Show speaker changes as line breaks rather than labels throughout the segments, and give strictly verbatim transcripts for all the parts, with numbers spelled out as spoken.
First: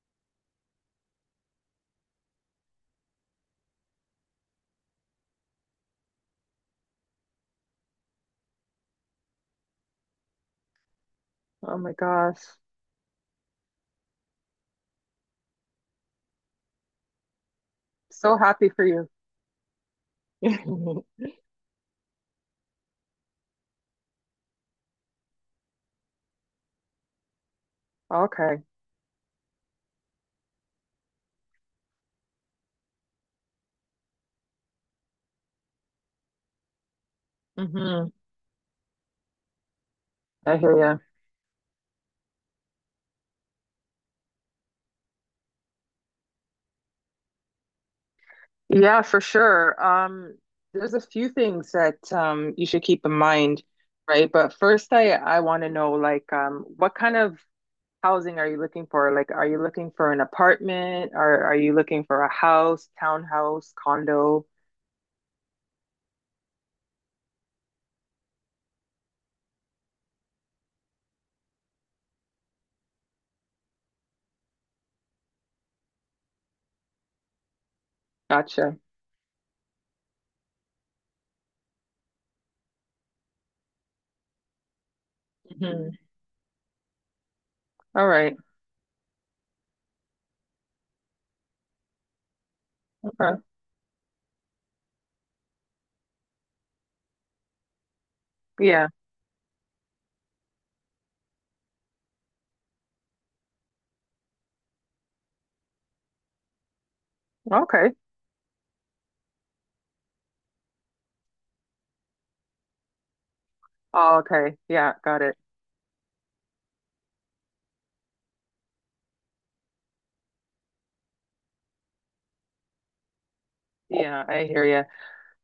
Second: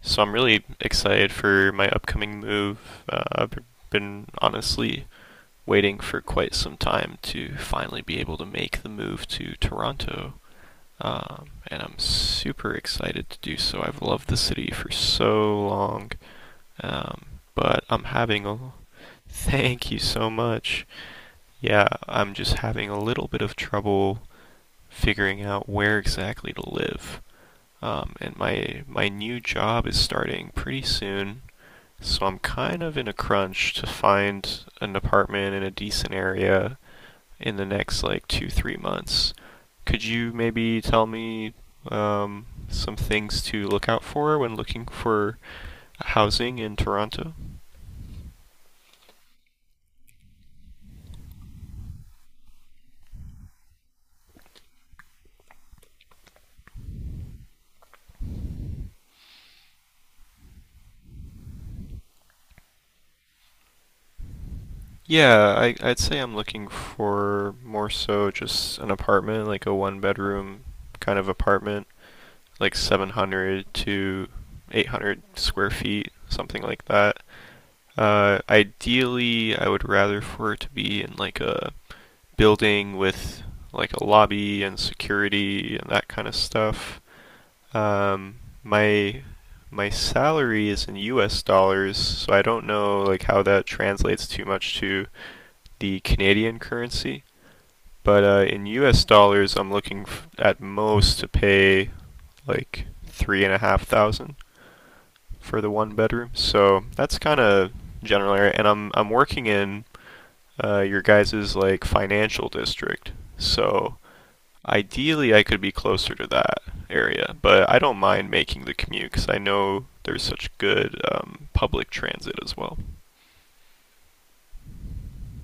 So I'm really excited for my upcoming move. Uh, I've been honestly waiting for quite some time to finally be able to make the move to Toronto. Um,
Oh
and
my
I'm
gosh.
super excited to do so. I've loved the city for so long. Um, but I'm
So
having a.
happy for you.
Thank you so much. Yeah, I'm just having a little bit of trouble figuring out where exactly to live. Um, and
Okay.
my my new job is starting pretty soon. So I'm kind of in a crunch to find an apartment in a decent area in the next
hmm
like two, three months. Could you
I
maybe
hear
tell me um, some things to look out for when looking for housing in Toronto?
you. Yeah, for sure. Um, there's a few things that um you should keep in mind, right? But first I I want to know like um what kind of housing are you looking for? Like are you looking for an apartment or are you looking for a house, townhouse, condo?
Yeah, I, I'd say I'm looking for more so just an apartment, like a one bedroom kind of apartment, like seven hundred to eight hundred square feet, something like that. Uh,
Gotcha.
ideally, I would rather for it to be in like a building with like a lobby and security and
Mhm.
that kind of stuff.
All
Um,
right.
my my salary is in U S dollars, so I don't know like
Okay.
how that translates too much to the Canadian currency. But uh, in
Yeah.
U S dollars, I'm looking f- at most to pay like three and a half thousand for the one bedroom. So that's kind of
Okay.
general area, and I'm I'm working in uh, your guys's like financial district. So
Oh, okay. Yeah, got
ideally,
it.
I could be closer to that area, but I don't mind making the commute because I know there's such good um, public transit as well.
Yeah, I hear you.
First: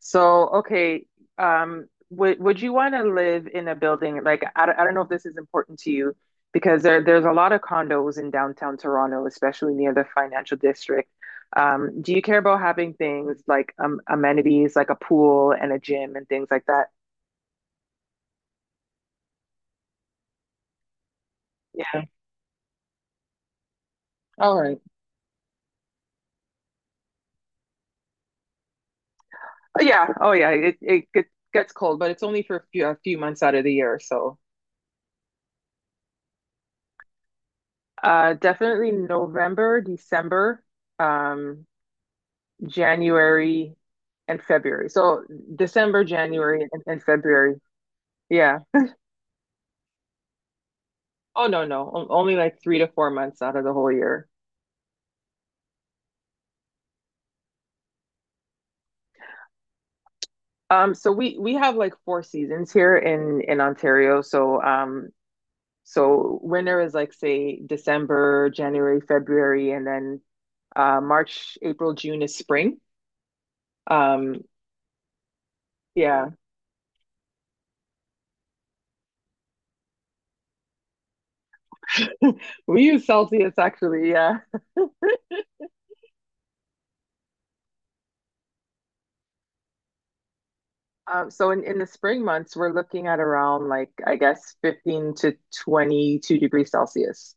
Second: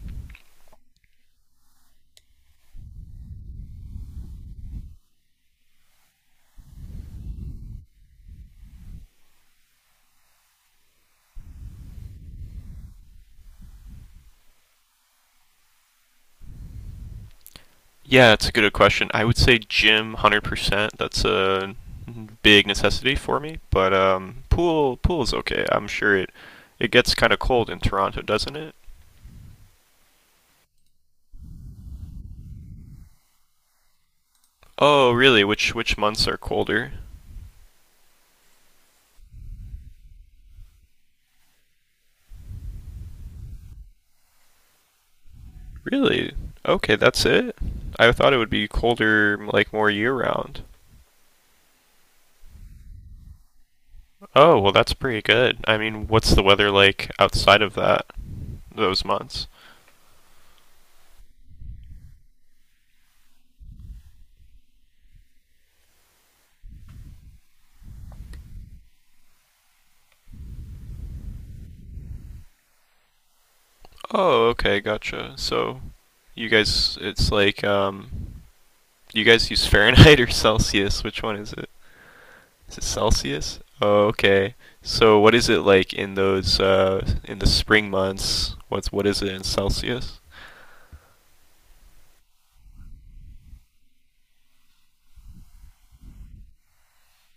So, okay, um, would would you want to live in a building like I don't, I don't know if this is important to you because there there's a lot of condos in downtown Toronto, especially near the financial district. Um, do you care about having things like um, amenities like a pool and a gym and things like that?
Yeah, it's a good question. I would say gym, one hundred percent. That's a
Yeah.
big necessity for me, but um,
All right.
pool pool is okay. I'm sure it it gets kind of cold in Toronto, doesn't it?
Oh, yeah. Oh, yeah. It it get- gets cold, but it's only for a few, a few months out of the year. So,
Oh, really? Which which months are colder?
uh, definitely November, December. Um, January and February. So December,
Really?
January, and,
Okay,
and
that's
February.
it? I thought it would
Yeah.
be colder, like more year round.
Oh no, no. O- Only like three to four months out of the whole year.
Oh, well, that's pretty good. I mean, what's the weather like outside of that, those months?
Um, so we we have like four seasons here in in Ontario. So um, so winter is like say December, January, February, and then uh March, April, June is spring. Um,
Oh, okay, gotcha. So,
yeah.
you guys, it's like, um, you guys use Fahrenheit or Celsius? Which one is it? Is
We
it
use Celsius
Celsius? Oh,
actually, yeah.
okay. So, what is it like in those, uh, in the spring months? What's, what is it in Celsius?
Um, so in, in the spring months, we're looking at around like I guess fifteen to twenty-two degrees Celsius.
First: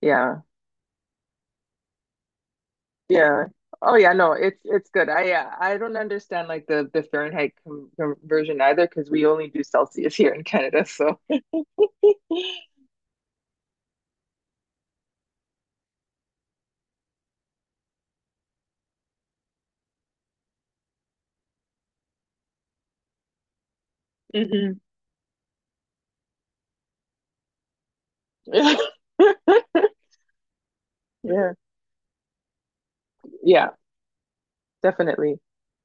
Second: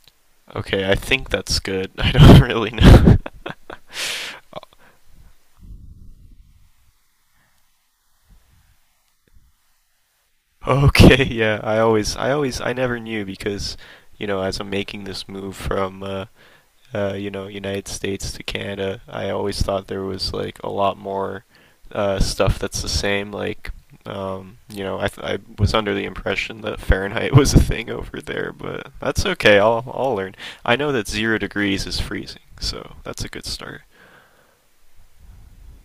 Yeah.
Okay, I think that's good. I don't really know.
Yeah. Oh yeah, no, it's it's good. I Yeah, I don't understand like the the Fahrenheit com conversion either because we only do Celsius here in Canada. So
Okay, yeah, I always, I always, I never knew because, you know, as I'm making this move from, uh, uh, you know, United States to Canada, I always thought there was like a lot more uh, stuff that's the same. Like, um,
mhm.
you know, I, th- I was under the impression that Fahrenheit was a thing over there, but that's okay. I'll, I'll learn. I know that zero
Yeah.
degrees is freezing, so that's a good
Yeah,
start.
definitely.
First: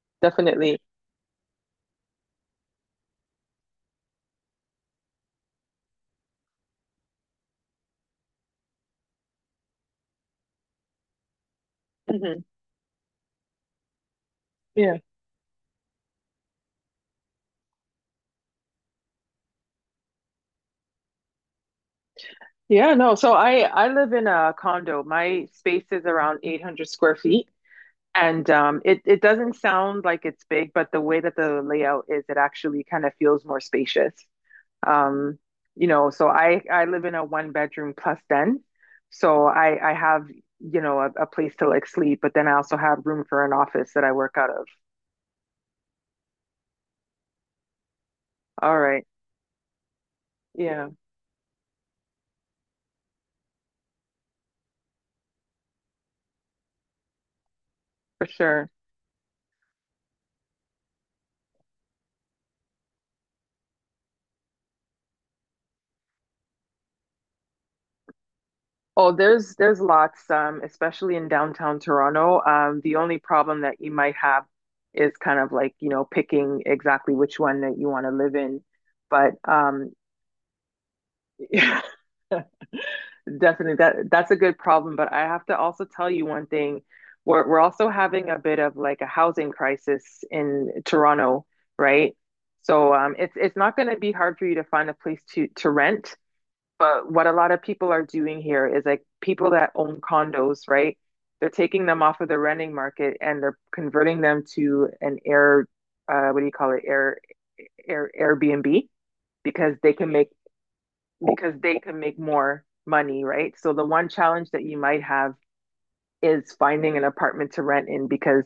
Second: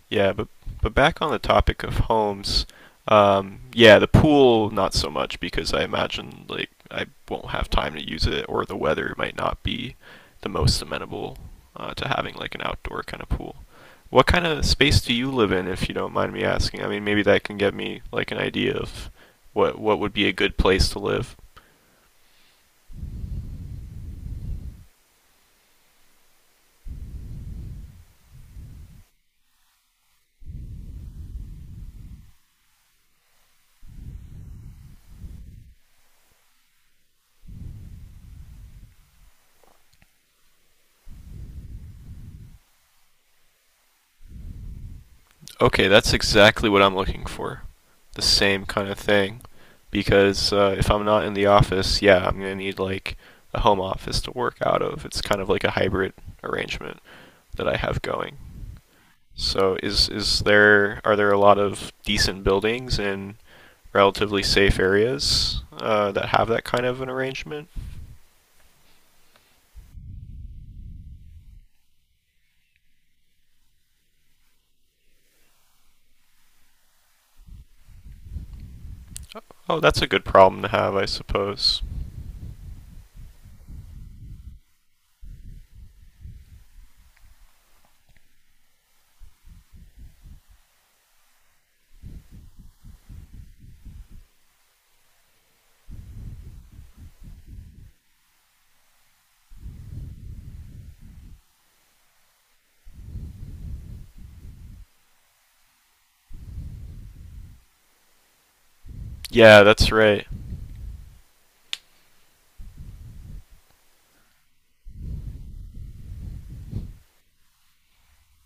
Yeah, but
Definitely.
but back on the topic of homes, um, yeah, the pool not so much because I imagine like I won't have time to use it, or the weather might not be the most amenable uh, to having
Mhm.
like an outdoor kind of pool. What kind of
Yeah.
space do you live in, if you don't mind me asking? I mean, maybe that can get me like an idea of what what would be a good place to live.
Yeah, no. So I I live in a condo. My space is around eight hundred square feet. And um, it it doesn't sound like it's big, but the way that the layout is, it actually kind of feels more spacious. Um, you know, so I I live in a one bedroom plus den, so I I have you know a, a place to like sleep, but then I also have room for an office that I work out of.
Okay, that's exactly what I'm looking for. The same
All
kind of
right,
thing. Because uh, if
yeah,
I'm not in the office, yeah, I'm going to need like a home office to work out of. It's kind of like a hybrid arrangement that I have
for
going.
sure.
So is is there are there a lot of decent buildings in relatively safe areas uh, that have that kind of an arrangement?
Oh, there's there's lots, um, especially in downtown Toronto. Um, the only problem that you might have is kind of like, you know, picking exactly which one that you want to live in. But
Oh,
um,
that's a good problem to have, I suppose.
yeah, definitely. That that's a good problem, but I have to also tell you one thing. We're we're also having a bit of like a housing crisis in Toronto, right? So um, it's it's not going to be hard for you to find a place to to rent. But what a lot of people are doing here is like people that own condos, right? They're taking them off of the renting market and they're converting them to an air, uh, what do you call it? Air, air Airbnb
Yeah,
because
that's
they can
right.
make because they can make more money, right? So the one challenge that you might have is finding an apartment to rent in because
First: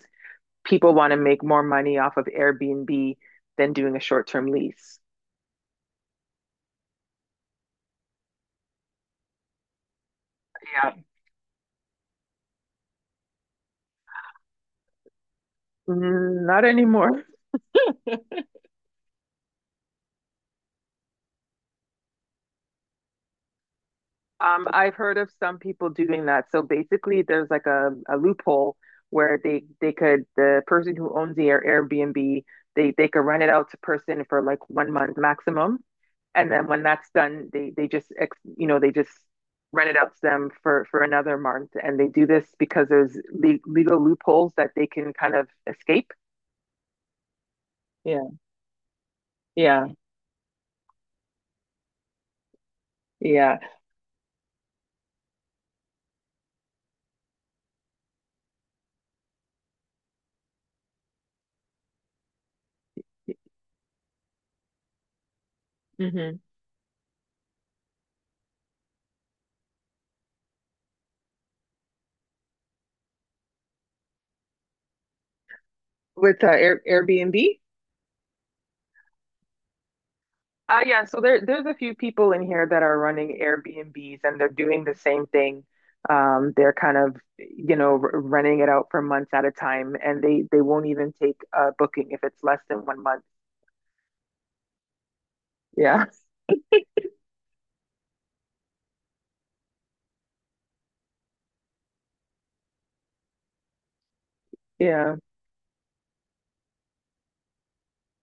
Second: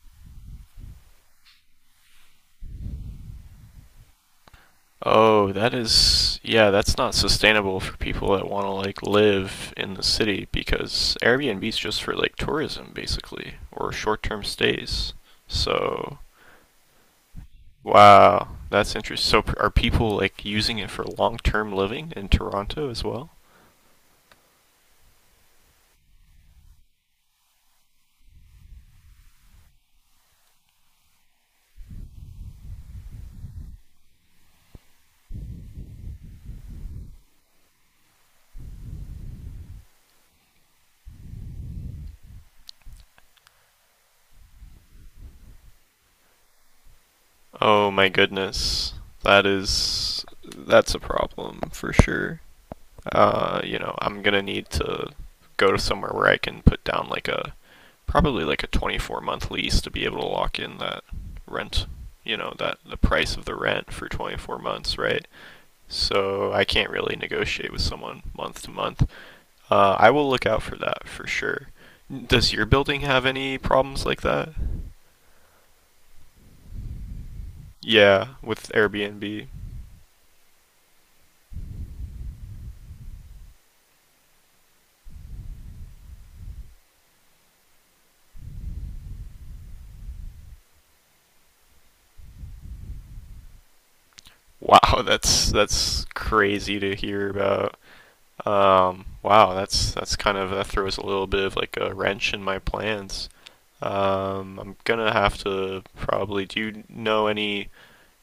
people want to make more money off of Airbnb than doing a short-term lease.
Oh, that is, yeah, that's not sustainable for people that want to like live in the city
Yeah.
because Airbnb's just for like tourism basically or short-term stays. So,
Mm, not anymore.
wow, that's interesting. So, p- are people like using it for long-term living in Toronto as well?
Um, I've heard of some people doing that. So basically, there's like a, a loophole where they they could the person who owns the Air- Airbnb, they they could rent it out to person for like one month maximum, and then when that's done, they they just you know they just rent it out to them for for another month, and they do this because there's le- legal loopholes that they can kind of escape.
Oh my
Yeah,
goodness. That
yeah,
is that's a problem for sure.
yeah.
uh, you know, I'm gonna need to go to somewhere where I can put down like a probably like a twenty-four month lease to be able to lock in that rent, you know, that the price of the rent for twenty-four months, right?
Mm-hmm.
So I can't really negotiate with someone month to month. Uh, I will look out for that for sure. Does your building have any problems like that?
With uh, Air Airbnb,
Yeah, with Airbnb.
Uh, yeah, so there there's a few people in here that are running Airbnbs and they're doing the same thing. Um, they're kind of, you know, r renting it out for months at a time, and they they won't even take a booking if it's less than one month.
Wow, that's that's
Yeah,
crazy to hear about. Um, wow, that's that's kind of that throws a little bit of like a wrench in my plans. Um, I'm gonna
yeah.
have to probably. Do you know any?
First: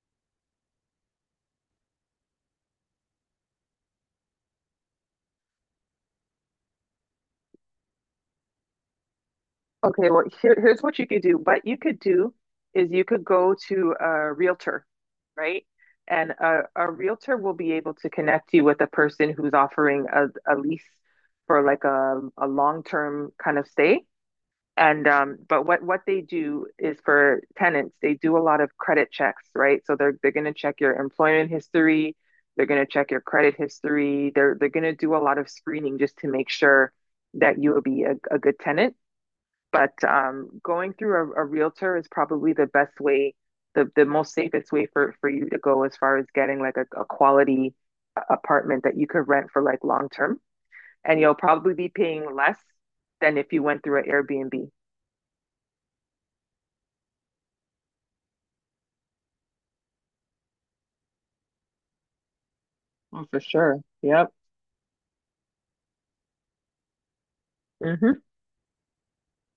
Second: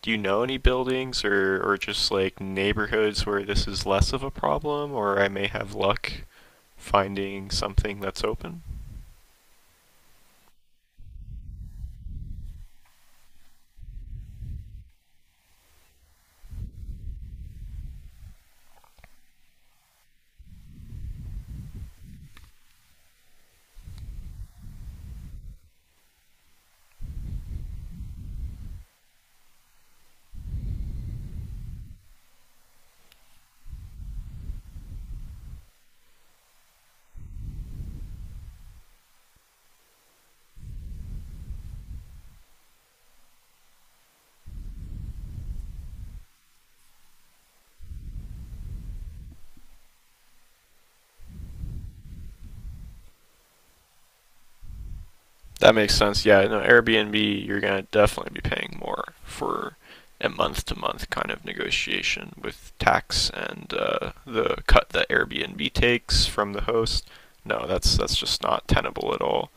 Do you know any buildings or or just like neighborhoods where this is less of a problem, or I may have luck finding something that's open?
Okay, well, here, here's what you could do. What you could do is you could go to a realtor, right? And a, a realtor will be able to connect you with a person who's offering a, a lease for like a, a long-term kind of stay. And um, but what what they do is for tenants, they do a lot of credit checks, right? So they're they're going to check your employment history, they're going to check your credit history, they're they're going to do a lot of screening just to make sure that you will be a, a good tenant. But um, going through a, a realtor is probably the best way, the, the most safest way for, for you to go as far as getting like a, a quality uh, apartment that you could rent for like long term. And you'll probably be paying less than if you went through an Airbnb.
That makes sense. Yeah, no, Airbnb, you're gonna definitely be paying more for a month-to-month kind of negotiation with
Oh,
tax
for
and
sure.
uh,
Yep.
the cut that Airbnb takes from the host. No, that's that's
Hmm.
just not tenable at all.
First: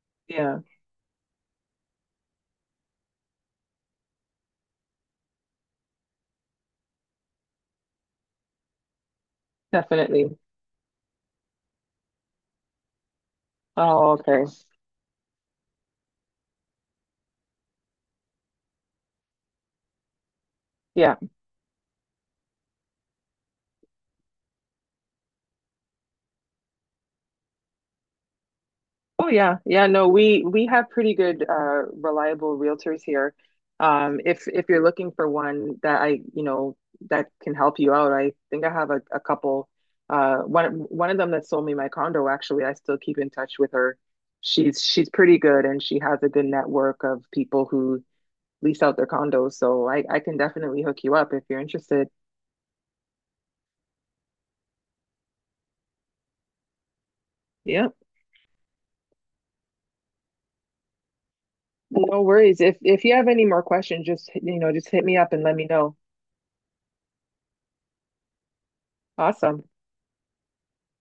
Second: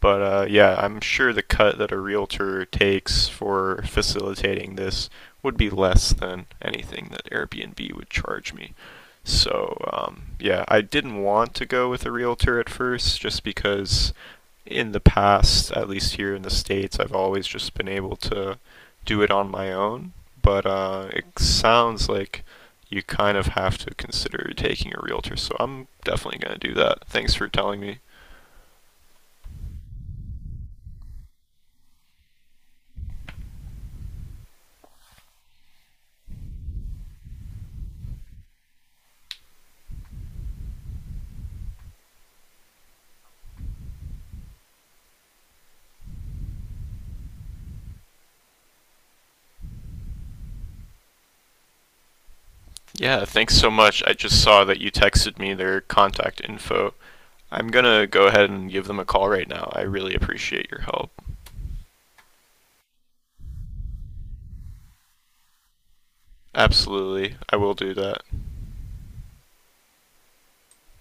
But uh,
Yeah,
yeah, I'm sure the cut that a realtor takes for facilitating this would be less than anything that Airbnb would charge me. So um,
definitely.
yeah, I didn't want to go with a realtor at first just because
Oh, okay.
in the past, at least here in the States, I've always just been able to do it on my own. But uh,
Yeah.
it sounds like you kind of have to consider taking a realtor. So I'm definitely going to do that. Thanks for telling me.
Oh yeah, yeah. No, we we have pretty good, uh, reliable realtors here. Um, if if you're looking for one that I, you know, that can help you out, I think I have a, a couple. Uh, one one of them that sold me my condo, actually, I still keep in touch with her. She's she's pretty good, and she has a good network of people who lease out their condos. So I I can definitely hook you up if you're interested.
Yeah, thanks so much. I just saw that you texted me their contact info. I'm going
Yeah,
to go ahead and give them a call right now. I really appreciate your help.
no worries. If if you have any more questions, just you know, just hit me up and let me know.
Absolutely. I will do that.
Awesome.